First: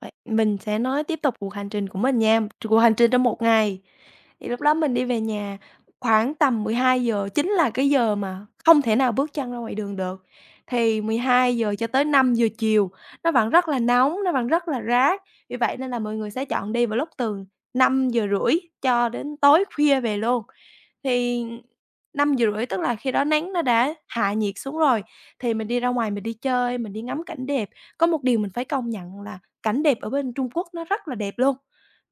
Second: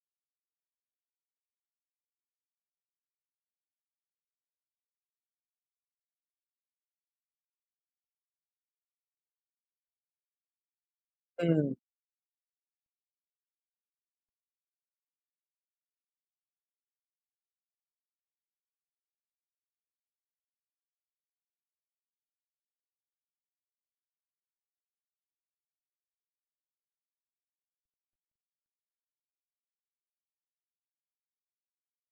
Vậy mình sẽ nói tiếp tục cuộc hành trình của mình nha, chục cuộc hành trình trong một ngày. Thì lúc đó mình đi về nhà khoảng tầm 12:00, chính là cái giờ mà không thể nào bước chân ra ngoài đường được, thì 12:00 Ừm. cho tới 5:00 chiều nó vẫn rất là nóng, nó vẫn rất là rát vì vậy nên là mọi người sẽ chọn đi vào lúc từ 5:30 cho đến tối khuya về luôn, thì 5:30 tức là khi đó nắng nó đã hạ nhiệt xuống rồi, thì mình đi ra ngoài mình đi chơi, mình đi ngắm cảnh đẹp. Có một điều mình phải công nhận là cảnh đẹp ở bên Trung Quốc nó rất là đẹp luôn,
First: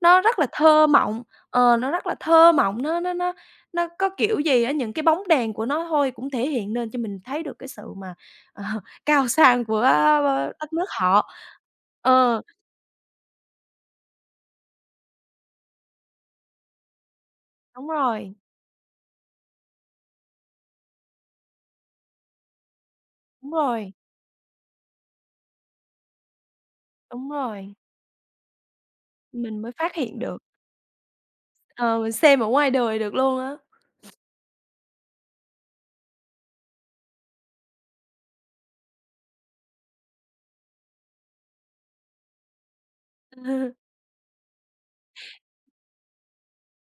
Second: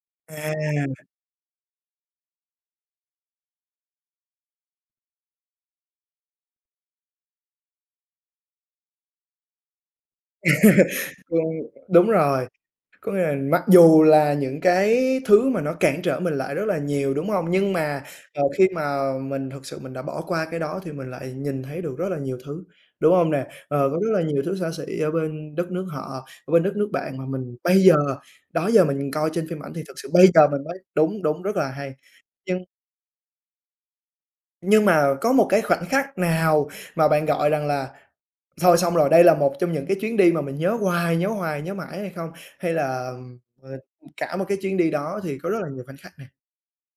nó rất là À. thơ mộng, ờ, nó rất là thơ mộng, nó nó nó nó có kiểu gì á, những cái bóng đèn của nó thôi cũng thể hiện nên cho mình thấy được cái sự mà, ờ, cao sang của, ờ, b đất nước họ. Ừm, đúng Ờ. rồi. Có nghĩa là mặc dù là những cái thứ mà nó cản trở mình lại rất là nhiều, đúng hông? Nhưng Đúng mà, rồi. ờ, khi mà mình thực sự mình đã bỏ qua cái đó thì mình lại nhìn thấy được rất là nhiều thứ, đúng hông nè? Đúng Ờ, rồi. có rất là nhiều thứ xa xỉ ở bên đất nước họ, ở bên đất nước bạn mà Đúng mình rồi. bây giờ, đó giờ mình coi trên phim Mình mới ảnh thì phát thực sự hiện bây được. giờ mình mới đúng, đúng, rất là hay, Ờ, mình xem ở nhưng ngoài đời được luôn á. nhưng mà có một cái khoảnh khắc nào mà bạn gọi rằng là thôi xong rồi, đây là một trong những cái chuyến đi mà mình nhớ hoài, nhớ hoài, nhớ mãi hay không? Hay là, ờ, cả một cái chuyến đi đó thì có rất là nhiều khoảnh khắc nè?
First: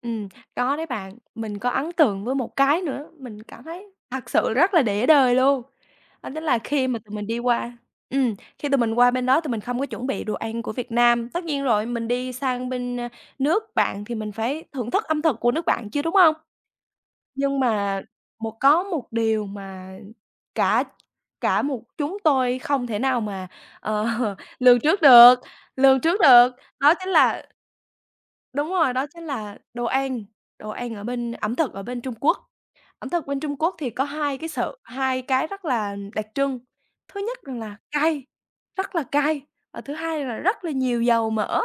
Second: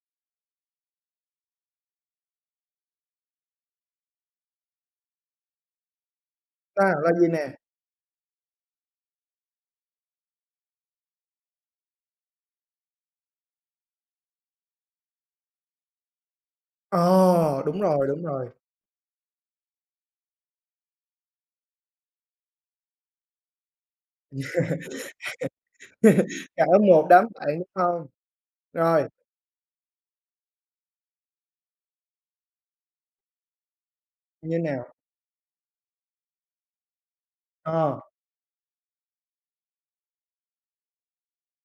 Ừm, có đấy bạn. Mình có ấn tượng với một cái nữa, mình cảm thấy thật sự rất là để đời luôn đó chính là À, khi mà là tụi mình gì đi nè? qua ừm, khi tụi mình qua bên đó tụi mình không có chuẩn bị đồ ăn của Việt Nam, tất nhiên rồi mình đi sang bên, ơ, nước bạn thì mình phải thưởng thức âm thực của nước bạn chứ, đúng không? Nhưng Ờ, đúng mà rồi, đúng rồi. một có một điều mà cả cả một chúng tôi không thể nào mà, ờ, lường trước được lường trước được Cỡ đó một chính đám là bạn, đúng hông? Đúng rồi, Rồi. đó chính là đồ ăn, đồ ăn ở bên ẩm thực ở bên Trung Quốc. Ẩm thực bên Trung Quốc thì có hai cái Như sự, nào? hai cái rất là đặc trưng thứ nhất rằng là Ờ. cay, rất là cay và thứ hai là rất là nhiều dầu mỡ.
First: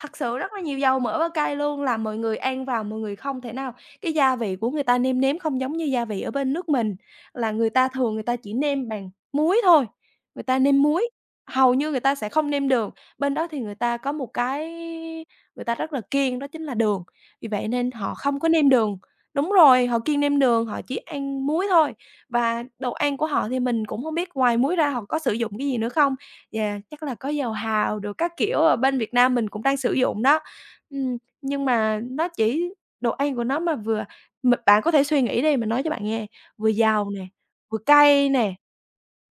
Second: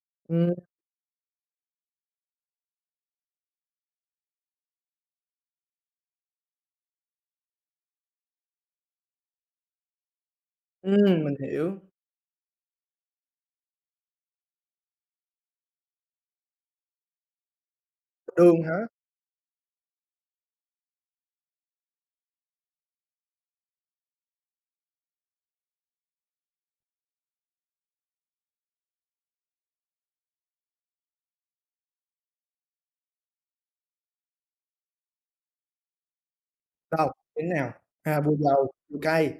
Thật sự rất Ừm. là nhiều dầu mỡ và cay luôn, là mọi người ăn vào mọi người không thể nào cái gia vị của người ta nêm nếm không giống như gia vị ở bên nước mình là người ta thường người ta chỉ nêm bằng muối thôi, người ta nêm muối, Ừm, mình hầu hiểu. như người ta sẽ không nêm đường, bên đó thì người ta có một cái người ta rất là kiêng đó chính là đường, vì vậy nên họ không có Đường nêm hả? đường. Đúng rồi, họ kiêng nêm đường, họ chỉ ăn muối thôi và đồ ăn của họ thì mình cũng hông biết ngoài muối ra họ có sử dụng cái gì nữa không và chắc là có dầu hào đồ các kiểu ở bên Việt Nam mình cũng đang sử dụng đó. Ừm, nhưng mà nó chỉ đồ ăn của nó mà vừa m bạn có thể suy nghĩ đi, mình nói cho bạn nghe, vừa Đâu? dầu nè, Như thế nào? vừa À, cay vừa nè. dầu, vừa cay.